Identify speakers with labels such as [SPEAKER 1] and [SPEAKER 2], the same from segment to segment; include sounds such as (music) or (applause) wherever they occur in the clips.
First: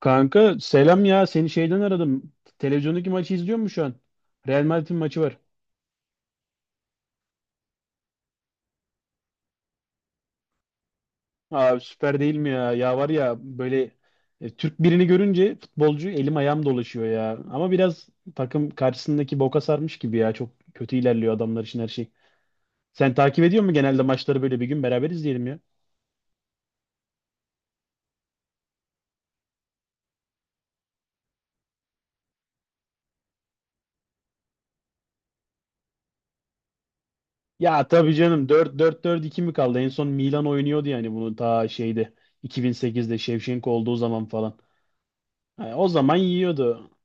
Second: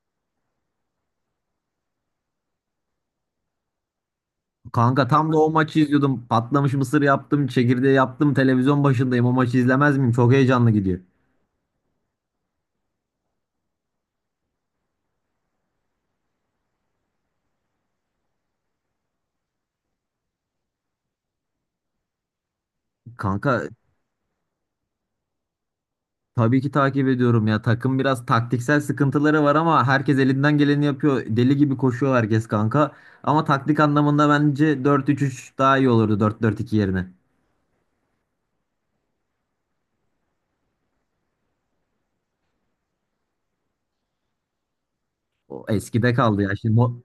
[SPEAKER 1] Kanka selam ya seni şeyden aradım. Televizyondaki maçı izliyor musun şu an? Real Madrid'in
[SPEAKER 2] Kanka
[SPEAKER 1] maçı
[SPEAKER 2] tam
[SPEAKER 1] var.
[SPEAKER 2] da o maçı izliyordum. Patlamış mısır yaptım, çekirdeği yaptım. Televizyon başındayım. O maçı izlemez miyim? Çok heyecanlı gidiyor.
[SPEAKER 1] Abi süper değil mi ya? Ya var ya böyle Türk birini görünce futbolcu elim ayağım dolaşıyor ya. Ama biraz takım karşısındaki boka sarmış gibi ya. Çok kötü ilerliyor adamlar için her şey. Sen takip ediyor
[SPEAKER 2] Kanka
[SPEAKER 1] musun genelde maçları? Böyle bir gün beraber izleyelim ya.
[SPEAKER 2] tabii ki takip ediyorum ya. Takım biraz taktiksel sıkıntıları var ama herkes elinden geleni yapıyor. Deli gibi koşuyor herkes kanka. Ama taktik anlamında bence 4-3-3 daha iyi olurdu 4-4-2 yerine.
[SPEAKER 1] Ya tabii canım, 4 4 4 iki mi kaldı? En son Milan oynuyordu yani bunu ta şeyde 2008'de Şevçenko olduğu zaman falan.
[SPEAKER 2] O
[SPEAKER 1] Ha, o
[SPEAKER 2] eskide
[SPEAKER 1] zaman
[SPEAKER 2] kaldı ya. Şimdi
[SPEAKER 1] yiyordu.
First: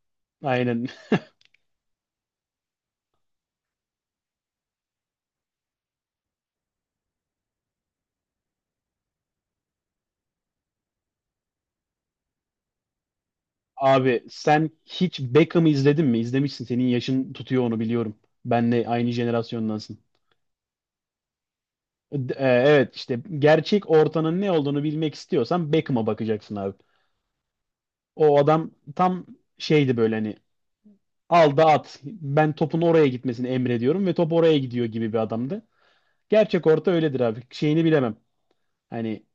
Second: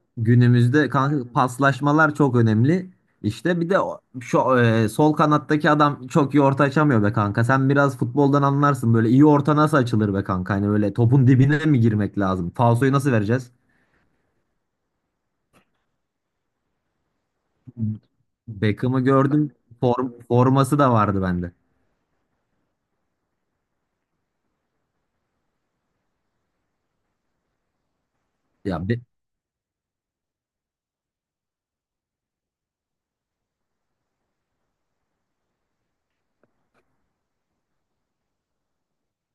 [SPEAKER 1] Aynen.
[SPEAKER 2] günümüzde
[SPEAKER 1] (laughs)
[SPEAKER 2] kanka paslaşmalar çok önemli. İşte bir de şu sol kanattaki adam çok iyi orta açamıyor be kanka. Sen biraz futboldan anlarsın. Böyle iyi orta nasıl açılır be kanka? Hani böyle topun dibine mi girmek lazım? Falsoyu nasıl vereceğiz?
[SPEAKER 1] Abi sen hiç Beckham'ı izledin mi? İzlemişsin. Senin yaşın tutuyor, onu biliyorum. Benle
[SPEAKER 2] Beckham'ı
[SPEAKER 1] aynı
[SPEAKER 2] gördüm.
[SPEAKER 1] jenerasyondansın.
[SPEAKER 2] Forması da vardı bende.
[SPEAKER 1] Evet, işte gerçek ortanın ne olduğunu bilmek istiyorsan Beckham'a bakacaksın abi. O adam
[SPEAKER 2] Ya Be-
[SPEAKER 1] tam şeydi, böyle hani al da at. Ben topun oraya gitmesini emrediyorum ve top oraya gidiyor gibi bir adamdı. Gerçek orta öyledir abi. Şeyini bilemem. Hani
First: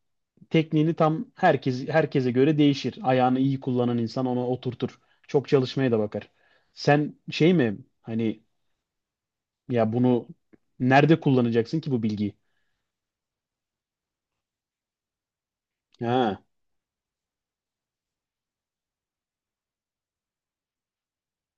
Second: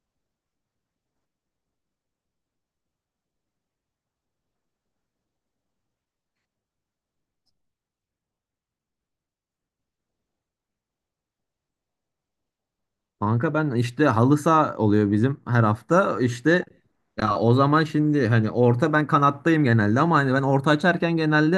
[SPEAKER 1] tekniğini tam herkes herkese göre değişir. Ayağını iyi kullanan insan ona oturtur. Çok çalışmaya da bakar. Sen şey mi? Hani ya bunu nerede kullanacaksın ki bu bilgiyi?
[SPEAKER 2] Kanka ben işte halı saha oluyor bizim her hafta.
[SPEAKER 1] Ha.
[SPEAKER 2] İşte ya o zaman şimdi hani orta ben kanattayım genelde ama hani ben orta açarken genelde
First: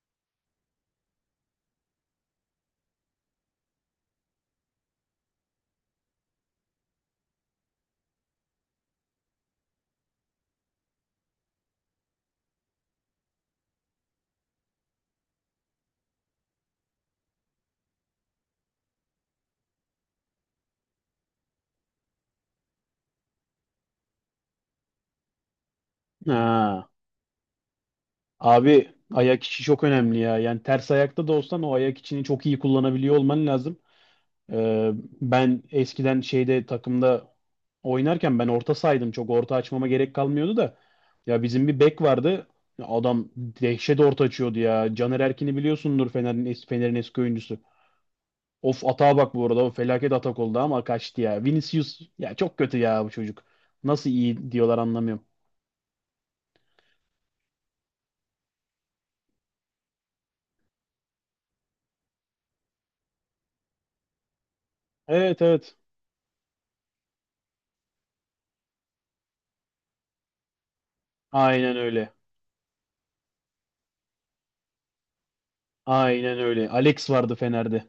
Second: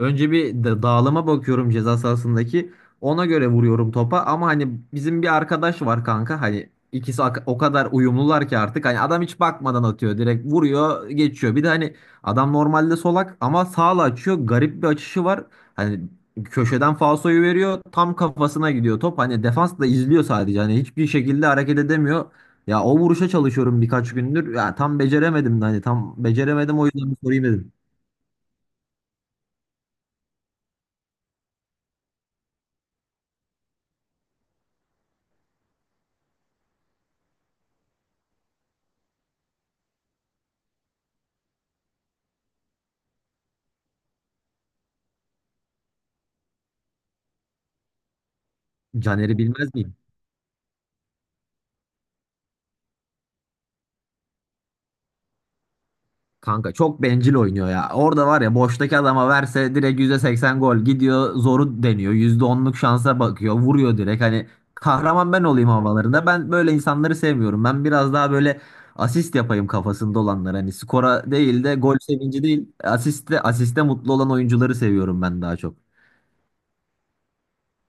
[SPEAKER 2] önce bir dağılıma bakıyorum ceza sahasındaki. Ona göre vuruyorum topa ama hani bizim bir arkadaş var kanka hani ikisi o kadar uyumlular ki artık hani adam hiç bakmadan atıyor direkt vuruyor geçiyor. Bir de hani adam normalde solak ama sağla açıyor garip bir açışı var. Hani köşeden falsoyu veriyor. Tam kafasına gidiyor top. Hani defans da izliyor sadece. Hani hiçbir şekilde hareket edemiyor. Ya o vuruşa çalışıyorum birkaç gündür. Ya tam beceremedim de hani tam beceremedim o
[SPEAKER 1] Ha.
[SPEAKER 2] yüzden bir sorayım dedim.
[SPEAKER 1] Abi ayak içi çok önemli ya. Yani ters ayakta da olsan o ayak içini çok iyi kullanabiliyor olman lazım. Ee, ben eskiden şeyde takımda oynarken ben orta saydım. Çok orta açmama gerek kalmıyordu da. Ya bizim bir bek vardı. Ya adam dehşet orta açıyordu ya. Caner Erkin'i biliyorsundur Fener'in, Fener'in eski oyuncusu. Of, atağa bak
[SPEAKER 2] Caner'i
[SPEAKER 1] bu arada. O
[SPEAKER 2] bilmez miyim?
[SPEAKER 1] felaket atak oldu ama kaçtı ya. Vinicius ya çok kötü ya bu çocuk. Nasıl iyi diyorlar anlamıyorum.
[SPEAKER 2] Kanka çok bencil oynuyor ya. Orada var ya boştaki adama verse direkt %80 gol gidiyor, zoru deniyor. %10'luk şansa bakıyor vuruyor direkt. Hani kahraman
[SPEAKER 1] Evet,
[SPEAKER 2] ben olayım
[SPEAKER 1] evet.
[SPEAKER 2] havalarında. Ben böyle insanları sevmiyorum. Ben biraz daha böyle asist yapayım kafasında olanlar. Hani skora değil de
[SPEAKER 1] Aynen
[SPEAKER 2] gol
[SPEAKER 1] öyle.
[SPEAKER 2] sevinci değil, asiste mutlu olan oyuncuları seviyorum ben daha çok.
[SPEAKER 1] Aynen öyle. Alex vardı Fener'de.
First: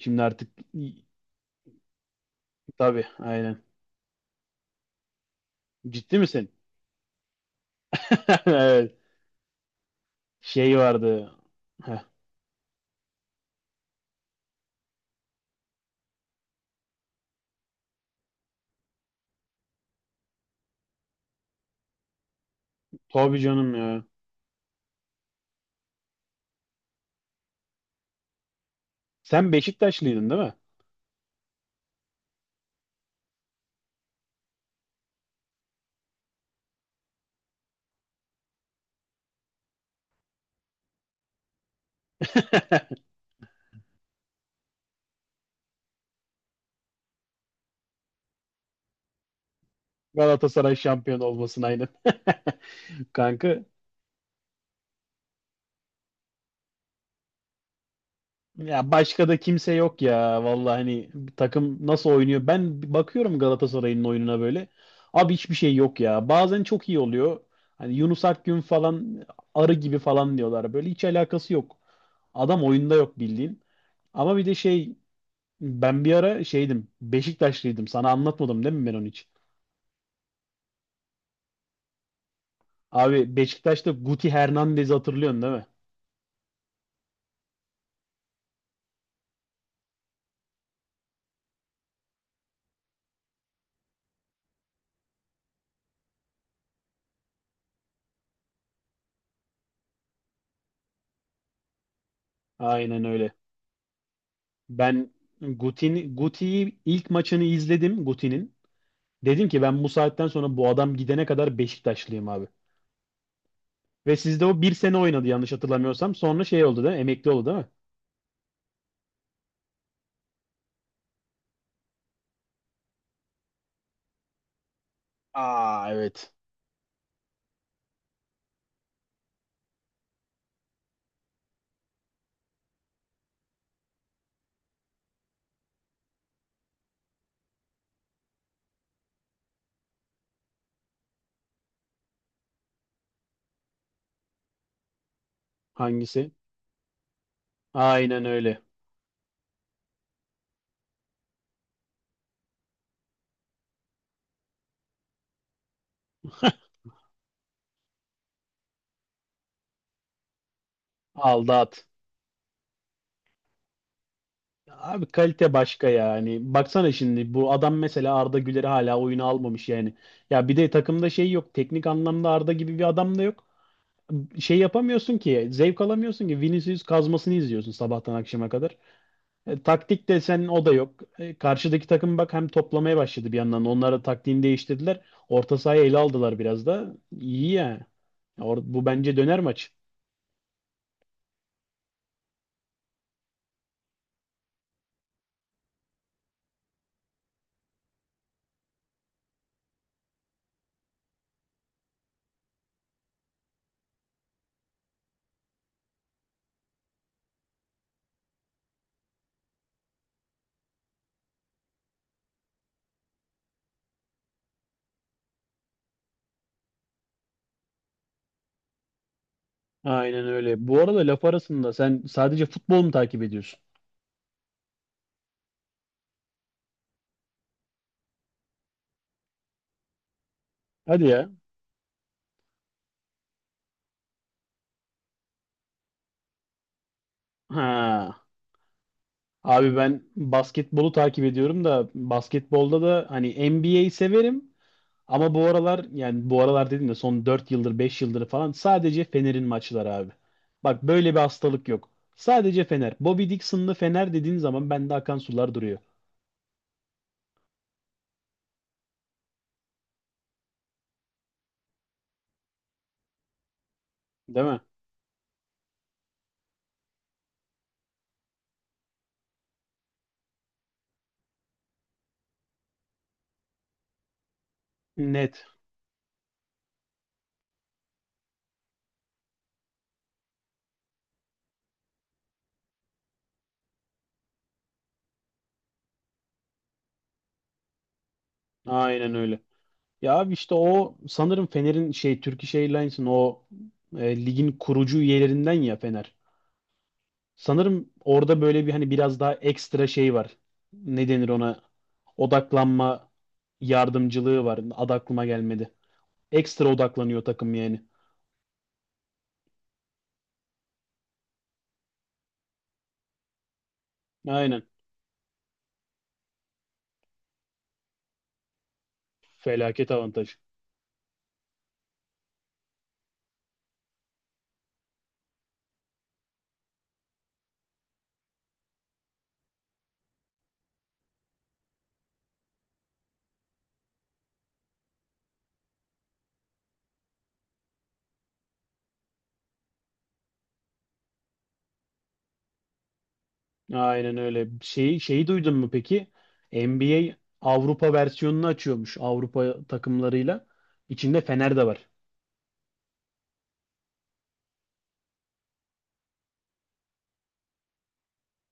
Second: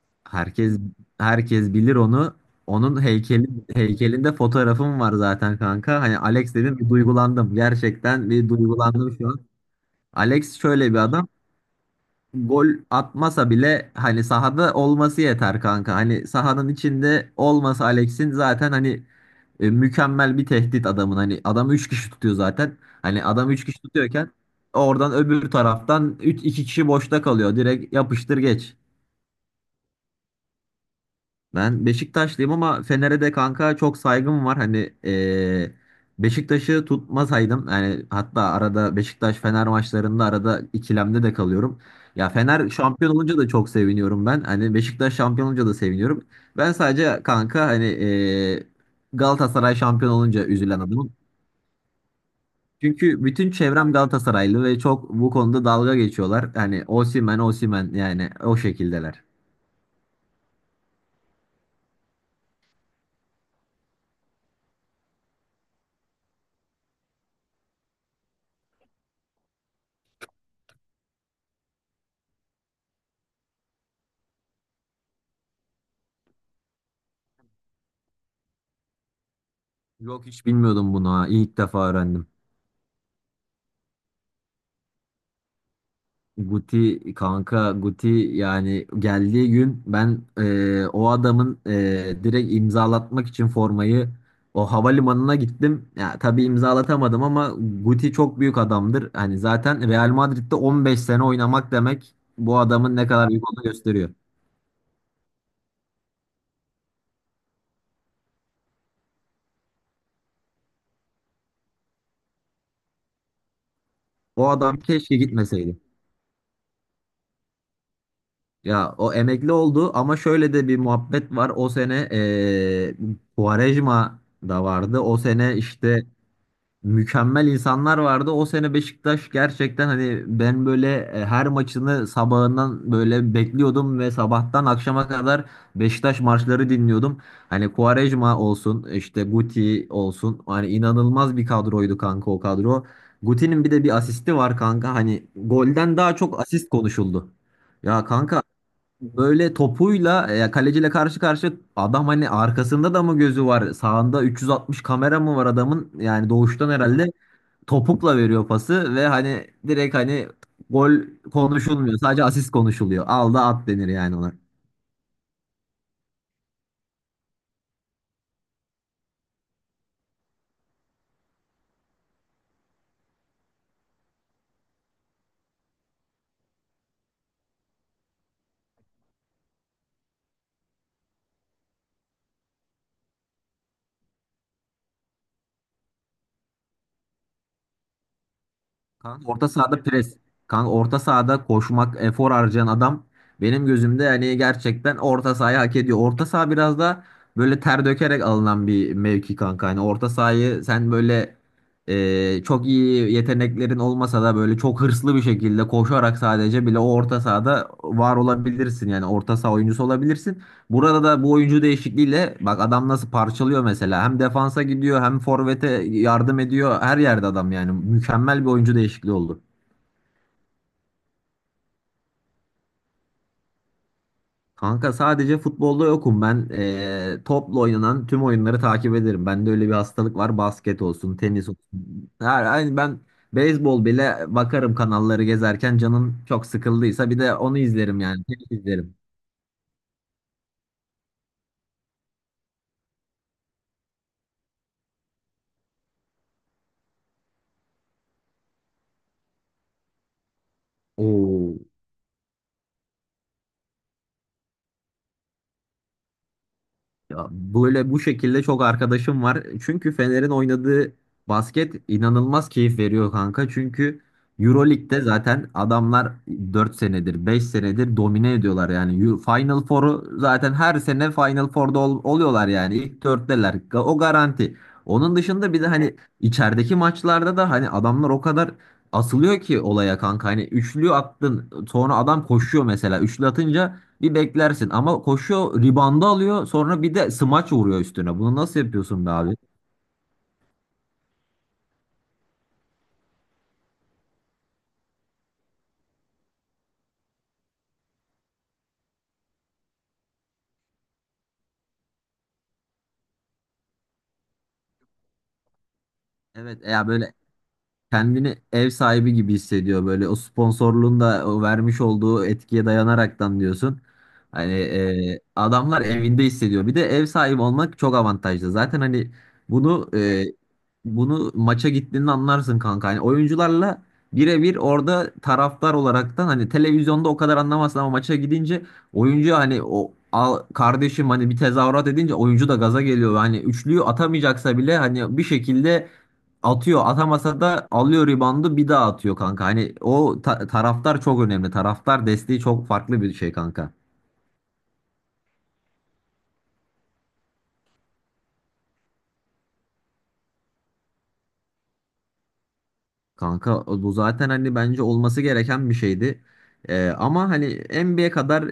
[SPEAKER 1] Şimdi artık
[SPEAKER 2] Herkes herkes bilir onu. Onun
[SPEAKER 1] tabii,
[SPEAKER 2] heykeli,
[SPEAKER 1] aynen.
[SPEAKER 2] heykelinde fotoğrafım var zaten kanka.
[SPEAKER 1] Ciddi
[SPEAKER 2] Hani
[SPEAKER 1] misin?
[SPEAKER 2] Alex dedim bir duygulandım. Gerçekten bir
[SPEAKER 1] (laughs)
[SPEAKER 2] duygulandım şu. Alex
[SPEAKER 1] Şey
[SPEAKER 2] şöyle bir adam.
[SPEAKER 1] vardı. Heh,
[SPEAKER 2] Gol atmasa bile hani sahada olması yeter kanka. Hani sahanın içinde olmasa Alex'in zaten hani mükemmel bir tehdit adamın. Hani adam 3 kişi tutuyor zaten. Hani
[SPEAKER 1] tabii
[SPEAKER 2] adam 3
[SPEAKER 1] canım
[SPEAKER 2] kişi
[SPEAKER 1] ya.
[SPEAKER 2] tutuyorken oradan öbür taraftan 3 2 kişi boşta kalıyor. Direkt yapıştır geç.
[SPEAKER 1] Sen Beşiktaşlıydın değil mi?
[SPEAKER 2] Ben Beşiktaşlıyım ama Fener'e de kanka çok saygım var. Hani Beşiktaş'ı tutmasaydım yani, hatta arada Beşiktaş Fener maçlarında arada ikilemde de kalıyorum. Ya Fener
[SPEAKER 1] (laughs)
[SPEAKER 2] şampiyon olunca da çok seviniyorum ben. Hani Beşiktaş şampiyon olunca da seviniyorum. Ben sadece kanka hani Galatasaray şampiyon olunca
[SPEAKER 1] Galatasaray
[SPEAKER 2] üzülen adamım.
[SPEAKER 1] şampiyon olmasın, aynen. (laughs)
[SPEAKER 2] Çünkü bütün
[SPEAKER 1] Kanka
[SPEAKER 2] çevrem Galatasaraylı ve çok bu konuda dalga geçiyorlar. Hani Osimhen Osimhen yani, o
[SPEAKER 1] ya
[SPEAKER 2] şekildeler.
[SPEAKER 1] başka da kimse yok ya. Vallahi hani takım nasıl oynuyor? Ben bakıyorum Galatasaray'ın oyununa böyle. Abi hiçbir şey yok ya. Bazen çok iyi oluyor. Hani Yunus Akgün falan arı gibi falan diyorlar. Böyle hiç alakası yok. Adam oyunda yok, bildiğin. Ama bir de şey, ben bir ara şeydim, Beşiktaşlıydım. Sana anlatmadım değil mi ben onu hiç?
[SPEAKER 2] Yok, hiç bilmiyordum bunu ha. İlk defa öğrendim.
[SPEAKER 1] Abi Beşiktaş'ta Guti Hernandez'i hatırlıyorsun değil mi?
[SPEAKER 2] Guti kanka, Guti yani geldiği gün ben o adamın direkt imzalatmak için formayı o havalimanına gittim. Ya tabii imzalatamadım ama Guti çok büyük adamdır. Hani zaten Real Madrid'de 15 sene oynamak demek bu adamın
[SPEAKER 1] Aynen
[SPEAKER 2] ne kadar
[SPEAKER 1] öyle.
[SPEAKER 2] büyük olduğunu gösteriyor.
[SPEAKER 1] Ben Guti'yi ilk maçını izledim Guti'nin. Dedim ki ben bu saatten sonra bu adam gidene kadar Beşiktaşlıyım abi. Ve sizde
[SPEAKER 2] O
[SPEAKER 1] o bir
[SPEAKER 2] adam
[SPEAKER 1] sene
[SPEAKER 2] keşke
[SPEAKER 1] oynadı yanlış
[SPEAKER 2] gitmeseydi.
[SPEAKER 1] hatırlamıyorsam. Sonra şey oldu değil mi? Emekli oldu değil mi?
[SPEAKER 2] Ya o emekli oldu ama şöyle de bir muhabbet var. O sene Quaresma da vardı. O sene
[SPEAKER 1] Aa,
[SPEAKER 2] işte
[SPEAKER 1] evet.
[SPEAKER 2] mükemmel insanlar vardı. O sene Beşiktaş gerçekten, hani, ben böyle her maçını sabahından böyle bekliyordum ve sabahtan akşama kadar Beşiktaş maçları dinliyordum. Hani Quaresma olsun, işte Guti olsun. Hani inanılmaz bir kadroydu kanka, o kadro. Guti'nin bir de bir asisti var kanka. Hani golden daha
[SPEAKER 1] Hangisi?
[SPEAKER 2] çok asist konuşuldu. Ya
[SPEAKER 1] Aynen
[SPEAKER 2] kanka,
[SPEAKER 1] öyle.
[SPEAKER 2] böyle topuyla kaleciyle karşı karşı adam, hani arkasında da mı gözü var? Sağında 360 kamera mı var adamın? Yani doğuştan herhalde topukla veriyor pası ve hani direkt, hani gol
[SPEAKER 1] Aldat.
[SPEAKER 2] konuşulmuyor. Sadece asist konuşuluyor. Al da at denir yani ona.
[SPEAKER 1] Abi kalite başka yani. Baksana, şimdi bu adam mesela Arda Güler'i hala oyuna almamış yani. Ya bir de takımda şey yok. Teknik anlamda Arda gibi bir adam da yok. Şey yapamıyorsun ki, zevk alamıyorsun ki, Vinicius kazmasını izliyorsun sabahtan akşama kadar. Taktik de sen o da yok. Karşıdaki takım bak hem toplamaya başladı bir yandan. Onlara taktiğini değiştirdiler. Orta sahayı ele aldılar biraz da. İyi ya. Bu bence
[SPEAKER 2] Kanka
[SPEAKER 1] döner
[SPEAKER 2] orta
[SPEAKER 1] maç.
[SPEAKER 2] sahada pres. Kanka orta sahada koşmak, efor harcayan adam benim gözümde yani gerçekten orta sahayı hak ediyor. Orta saha biraz da böyle ter dökerek alınan bir mevki kanka. Yani orta sahayı sen böyle çok iyi yeteneklerin olmasa da böyle çok hırslı bir şekilde koşarak sadece bile o orta sahada var olabilirsin. Yani orta saha oyuncusu olabilirsin. Burada da bu oyuncu değişikliğiyle bak adam nasıl parçalıyor mesela. Hem defansa gidiyor hem forvete yardım ediyor. Her yerde adam yani. Mükemmel bir oyuncu değişikliği oldu.
[SPEAKER 1] Aynen öyle. Bu arada laf arasında sen sadece futbol mu takip ediyorsun?
[SPEAKER 2] Kanka sadece futbolda yokum ben. Topla oynanan tüm oyunları takip ederim. Bende öyle bir hastalık var. Basket
[SPEAKER 1] Hadi
[SPEAKER 2] olsun,
[SPEAKER 1] ya.
[SPEAKER 2] tenis olsun. Her, aynı ben beyzbol bile bakarım, kanalları gezerken canım çok sıkıldıysa bir de onu izlerim
[SPEAKER 1] Ha.
[SPEAKER 2] yani. Tenis izlerim.
[SPEAKER 1] Abi ben basketbolu takip ediyorum da, basketbolda da hani NBA severim. Ama bu aralar, yani bu aralar dedim de, son 4 yıldır 5 yıldır falan sadece Fener'in maçları abi. Bak, böyle bir
[SPEAKER 2] Oo.
[SPEAKER 1] hastalık yok. Sadece Fener. Bobby Dixon'lı Fener dediğin zaman bende akan sular duruyor.
[SPEAKER 2] Ya böyle bu şekilde çok arkadaşım var. Çünkü Fener'in oynadığı basket inanılmaz keyif veriyor kanka. Çünkü
[SPEAKER 1] Değil mi?
[SPEAKER 2] Euroleague'de zaten adamlar 4 senedir, 5 senedir domine ediyorlar yani. Final Four'u zaten her sene Final Four'da oluyorlar yani. İlk 4'teler. O garanti. Onun
[SPEAKER 1] Net.
[SPEAKER 2] dışında bir de hani içerideki maçlarda da hani adamlar o kadar asılıyor ki olaya kanka. Hani üçlü attın, sonra adam koşuyor mesela. Üçlü atınca bir beklersin ama koşuyor, ribanda alıyor, sonra bir de smaç vuruyor üstüne. Bunu nasıl yapıyorsun be
[SPEAKER 1] Aynen
[SPEAKER 2] abi?
[SPEAKER 1] öyle. Ya abi işte o sanırım Fener'in şey, Turkish Airlines'ın o ligin kurucu üyelerinden ya Fener. Sanırım orada böyle bir hani biraz daha ekstra şey var. Ne denir ona? Odaklanma yardımcılığı var. Adı aklıma gelmedi.
[SPEAKER 2] Evet
[SPEAKER 1] Ekstra
[SPEAKER 2] ya böyle
[SPEAKER 1] odaklanıyor takım yani.
[SPEAKER 2] kendini ev sahibi gibi hissediyor, böyle o sponsorluğun da o vermiş olduğu etkiye dayanaraktan diyorsun. Hani
[SPEAKER 1] Aynen.
[SPEAKER 2] adamlar evinde hissediyor. Bir de ev sahibi olmak çok avantajlı. Zaten hani bunu
[SPEAKER 1] Felaket
[SPEAKER 2] e,
[SPEAKER 1] avantaj.
[SPEAKER 2] bunu maça gittiğinde anlarsın kanka. Hani oyuncularla birebir orada taraftar olaraktan, hani televizyonda o kadar anlamazsın ama maça gidince oyuncu hani o, al kardeşim, hani bir tezahürat edince oyuncu da gaza geliyor. Hani üçlüyü atamayacaksa bile hani bir şekilde atıyor, atamasa da alıyor ribandı, bir daha atıyor kanka. Hani o taraftar çok önemli. Taraftar desteği çok farklı bir şey kanka.
[SPEAKER 1] Aynen öyle. Şeyi duydun mu peki? NBA Avrupa versiyonunu açıyormuş Avrupa takımlarıyla. İçinde Fener de var.
[SPEAKER 2] Kanka bu zaten hani bence olması gereken bir şeydi. Ama hani NBA kadar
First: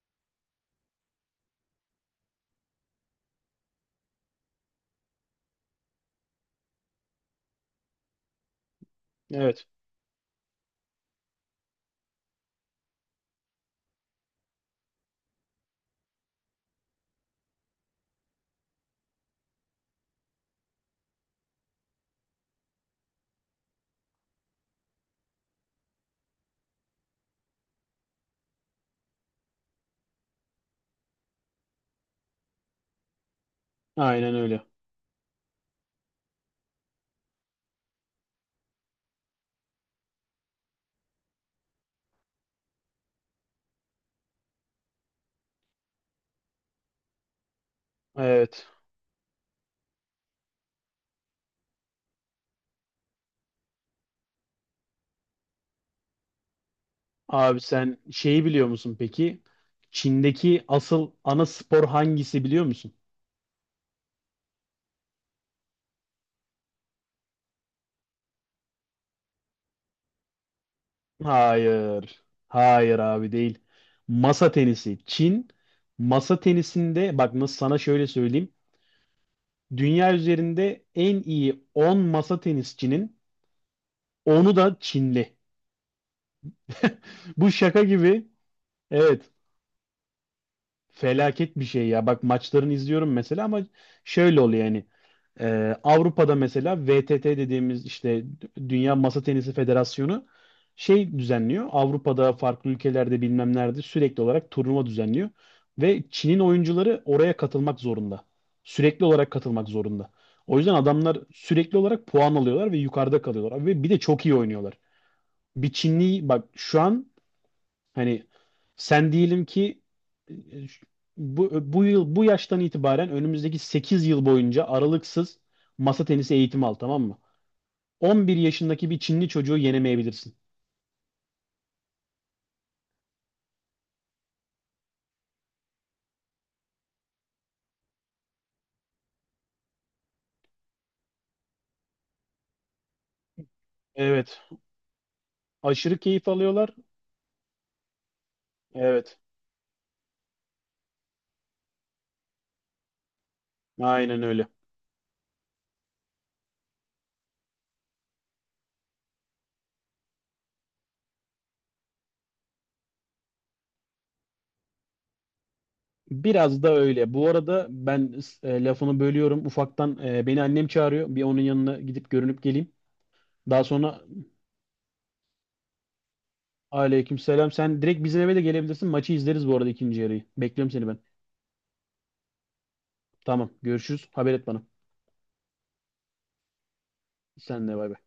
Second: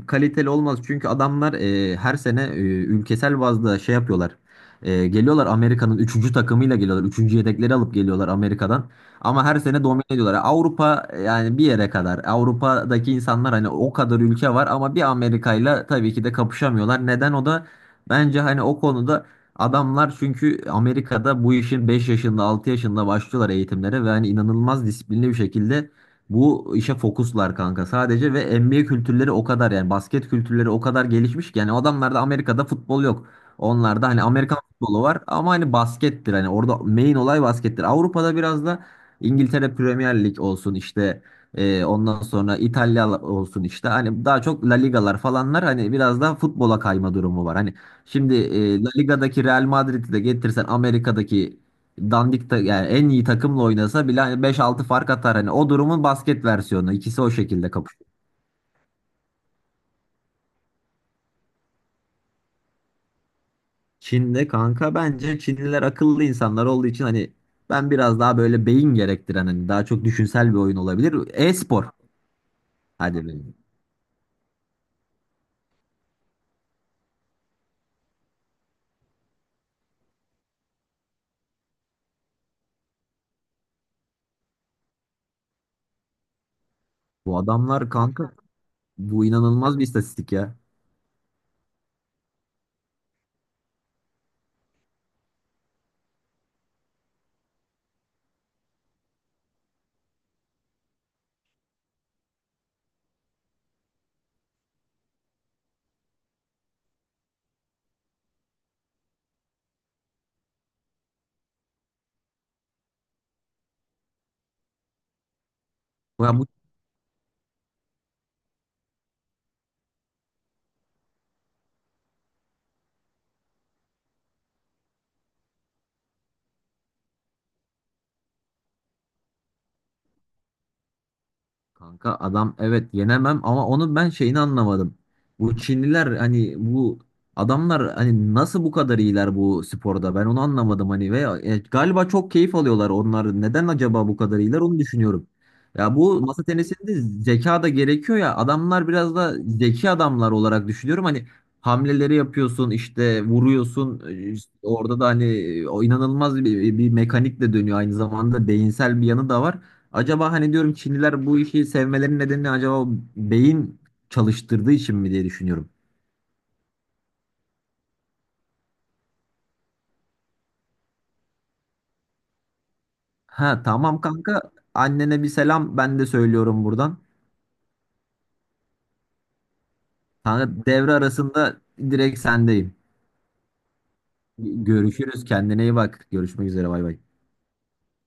[SPEAKER 2] kaliteli olmaz. Çünkü adamlar her sene ülkesel bazda şey yapıyorlar. Geliyorlar Amerika'nın üçüncü takımıyla geliyorlar. Üçüncü yedekleri alıp geliyorlar Amerika'dan. Ama her
[SPEAKER 1] Evet.
[SPEAKER 2] sene domine ediyorlar. Avrupa yani bir yere kadar. Avrupa'daki insanlar hani o kadar ülke var ama bir Amerika'yla tabii ki de kapışamıyorlar. Neden o da bence hani o konuda. Adamlar çünkü Amerika'da bu işin 5 yaşında 6 yaşında başlıyorlar eğitimlere ve hani inanılmaz disiplinli bir şekilde bu işe fokuslar kanka sadece, ve NBA kültürleri o kadar, yani basket kültürleri o kadar gelişmiş ki yani. O adamlarda, Amerika'da futbol yok. Onlarda hani
[SPEAKER 1] Aynen
[SPEAKER 2] Amerikan
[SPEAKER 1] öyle.
[SPEAKER 2] futbolu var ama hani baskettir, hani orada main olay baskettir. Avrupa'da biraz da İngiltere Premier Lig olsun işte ondan sonra İtalya olsun işte, hani daha çok La Ligalar falanlar hani biraz daha futbola kayma durumu var. Hani şimdi
[SPEAKER 1] Evet.
[SPEAKER 2] La Liga'daki Real Madrid'i de getirsen Amerika'daki dandik yani en iyi takımla oynasa bile hani 5-6 fark atar. Hani o durumun basket versiyonu. İkisi o
[SPEAKER 1] Abi
[SPEAKER 2] şekilde
[SPEAKER 1] sen
[SPEAKER 2] kapışıyor.
[SPEAKER 1] şeyi biliyor musun peki? Çin'deki asıl ana spor hangisi biliyor musun?
[SPEAKER 2] Çin'de kanka bence Çinliler akıllı insanlar olduğu için hani ben biraz daha böyle beyin gerektiren, hani daha çok düşünsel bir oyun olabilir. E-spor.
[SPEAKER 1] Hayır. Hayır
[SPEAKER 2] Hadi
[SPEAKER 1] abi,
[SPEAKER 2] be.
[SPEAKER 1] değil. Masa tenisi. Çin masa tenisinde, bak nasıl, sana şöyle söyleyeyim. Dünya üzerinde en iyi 10 masa tenisçinin onu da Çinli.
[SPEAKER 2] Bu
[SPEAKER 1] Bu şaka
[SPEAKER 2] adamlar
[SPEAKER 1] gibi.
[SPEAKER 2] kanka, bu
[SPEAKER 1] Evet.
[SPEAKER 2] inanılmaz bir istatistik ya.
[SPEAKER 1] Felaket bir şey ya. Bak maçlarını izliyorum mesela ama şöyle oluyor yani. Avrupa'da mesela VTT dediğimiz işte Dünya Masa Tenisi Federasyonu şey düzenliyor. Avrupa'da farklı ülkelerde bilmem nerede sürekli olarak turnuva düzenliyor. Ve Çin'in oyuncuları oraya katılmak zorunda. Sürekli olarak katılmak zorunda. O yüzden adamlar sürekli olarak puan alıyorlar ve yukarıda kalıyorlar. Ve bir de çok iyi oynuyorlar. Bir Çinli
[SPEAKER 2] Ya
[SPEAKER 1] bak
[SPEAKER 2] bu
[SPEAKER 1] şu an. Hani sen diyelim ki e, ş- bu yıl bu yaştan itibaren önümüzdeki 8 yıl boyunca aralıksız masa tenisi eğitimi al, tamam mı? 11 yaşındaki bir Çinli çocuğu yenemeyebilirsin.
[SPEAKER 2] kanka adam, evet yenemem ama onun ben şeyini anlamadım. Bu Çinliler, hani bu adamlar hani nasıl bu kadar iyiler bu sporda, ben onu anlamadım hani ve galiba çok keyif alıyorlar onlar. Neden acaba bu kadar
[SPEAKER 1] Evet.
[SPEAKER 2] iyiler onu düşünüyorum. Ya
[SPEAKER 1] Aşırı
[SPEAKER 2] bu
[SPEAKER 1] keyif
[SPEAKER 2] masa
[SPEAKER 1] alıyorlar.
[SPEAKER 2] tenisinde zeka da gerekiyor ya, adamlar biraz
[SPEAKER 1] Evet.
[SPEAKER 2] da zeki adamlar olarak düşünüyorum. Hani hamleleri yapıyorsun işte, vuruyorsun
[SPEAKER 1] Aynen
[SPEAKER 2] e,
[SPEAKER 1] öyle.
[SPEAKER 2] orada da hani, o inanılmaz bir mekanik de dönüyor aynı zamanda, beyinsel bir yanı da var. Acaba hani diyorum, Çinliler bu işi sevmelerinin nedeni acaba beyin çalıştırdığı için mi diye düşünüyorum.
[SPEAKER 1] Biraz da öyle. Bu arada ben, lafını bölüyorum. Ufaktan, beni annem çağırıyor. Bir onun yanına gidip görünüp geleyim.
[SPEAKER 2] Ha
[SPEAKER 1] Daha
[SPEAKER 2] tamam
[SPEAKER 1] sonra
[SPEAKER 2] kanka, annene bir selam ben de söylüyorum buradan.
[SPEAKER 1] aleykümselam. Sen direkt bizim eve de gelebilirsin. Maçı izleriz bu arada, ikinci yarıyı.
[SPEAKER 2] Kanka
[SPEAKER 1] Bekliyorum seni
[SPEAKER 2] devre
[SPEAKER 1] ben.
[SPEAKER 2] arasında direkt sendeyim.
[SPEAKER 1] Tamam. Görüşürüz. Haber et bana.
[SPEAKER 2] Görüşürüz, kendine iyi bak. Görüşmek üzere, bay bay.
[SPEAKER 1] Sen de bay bay.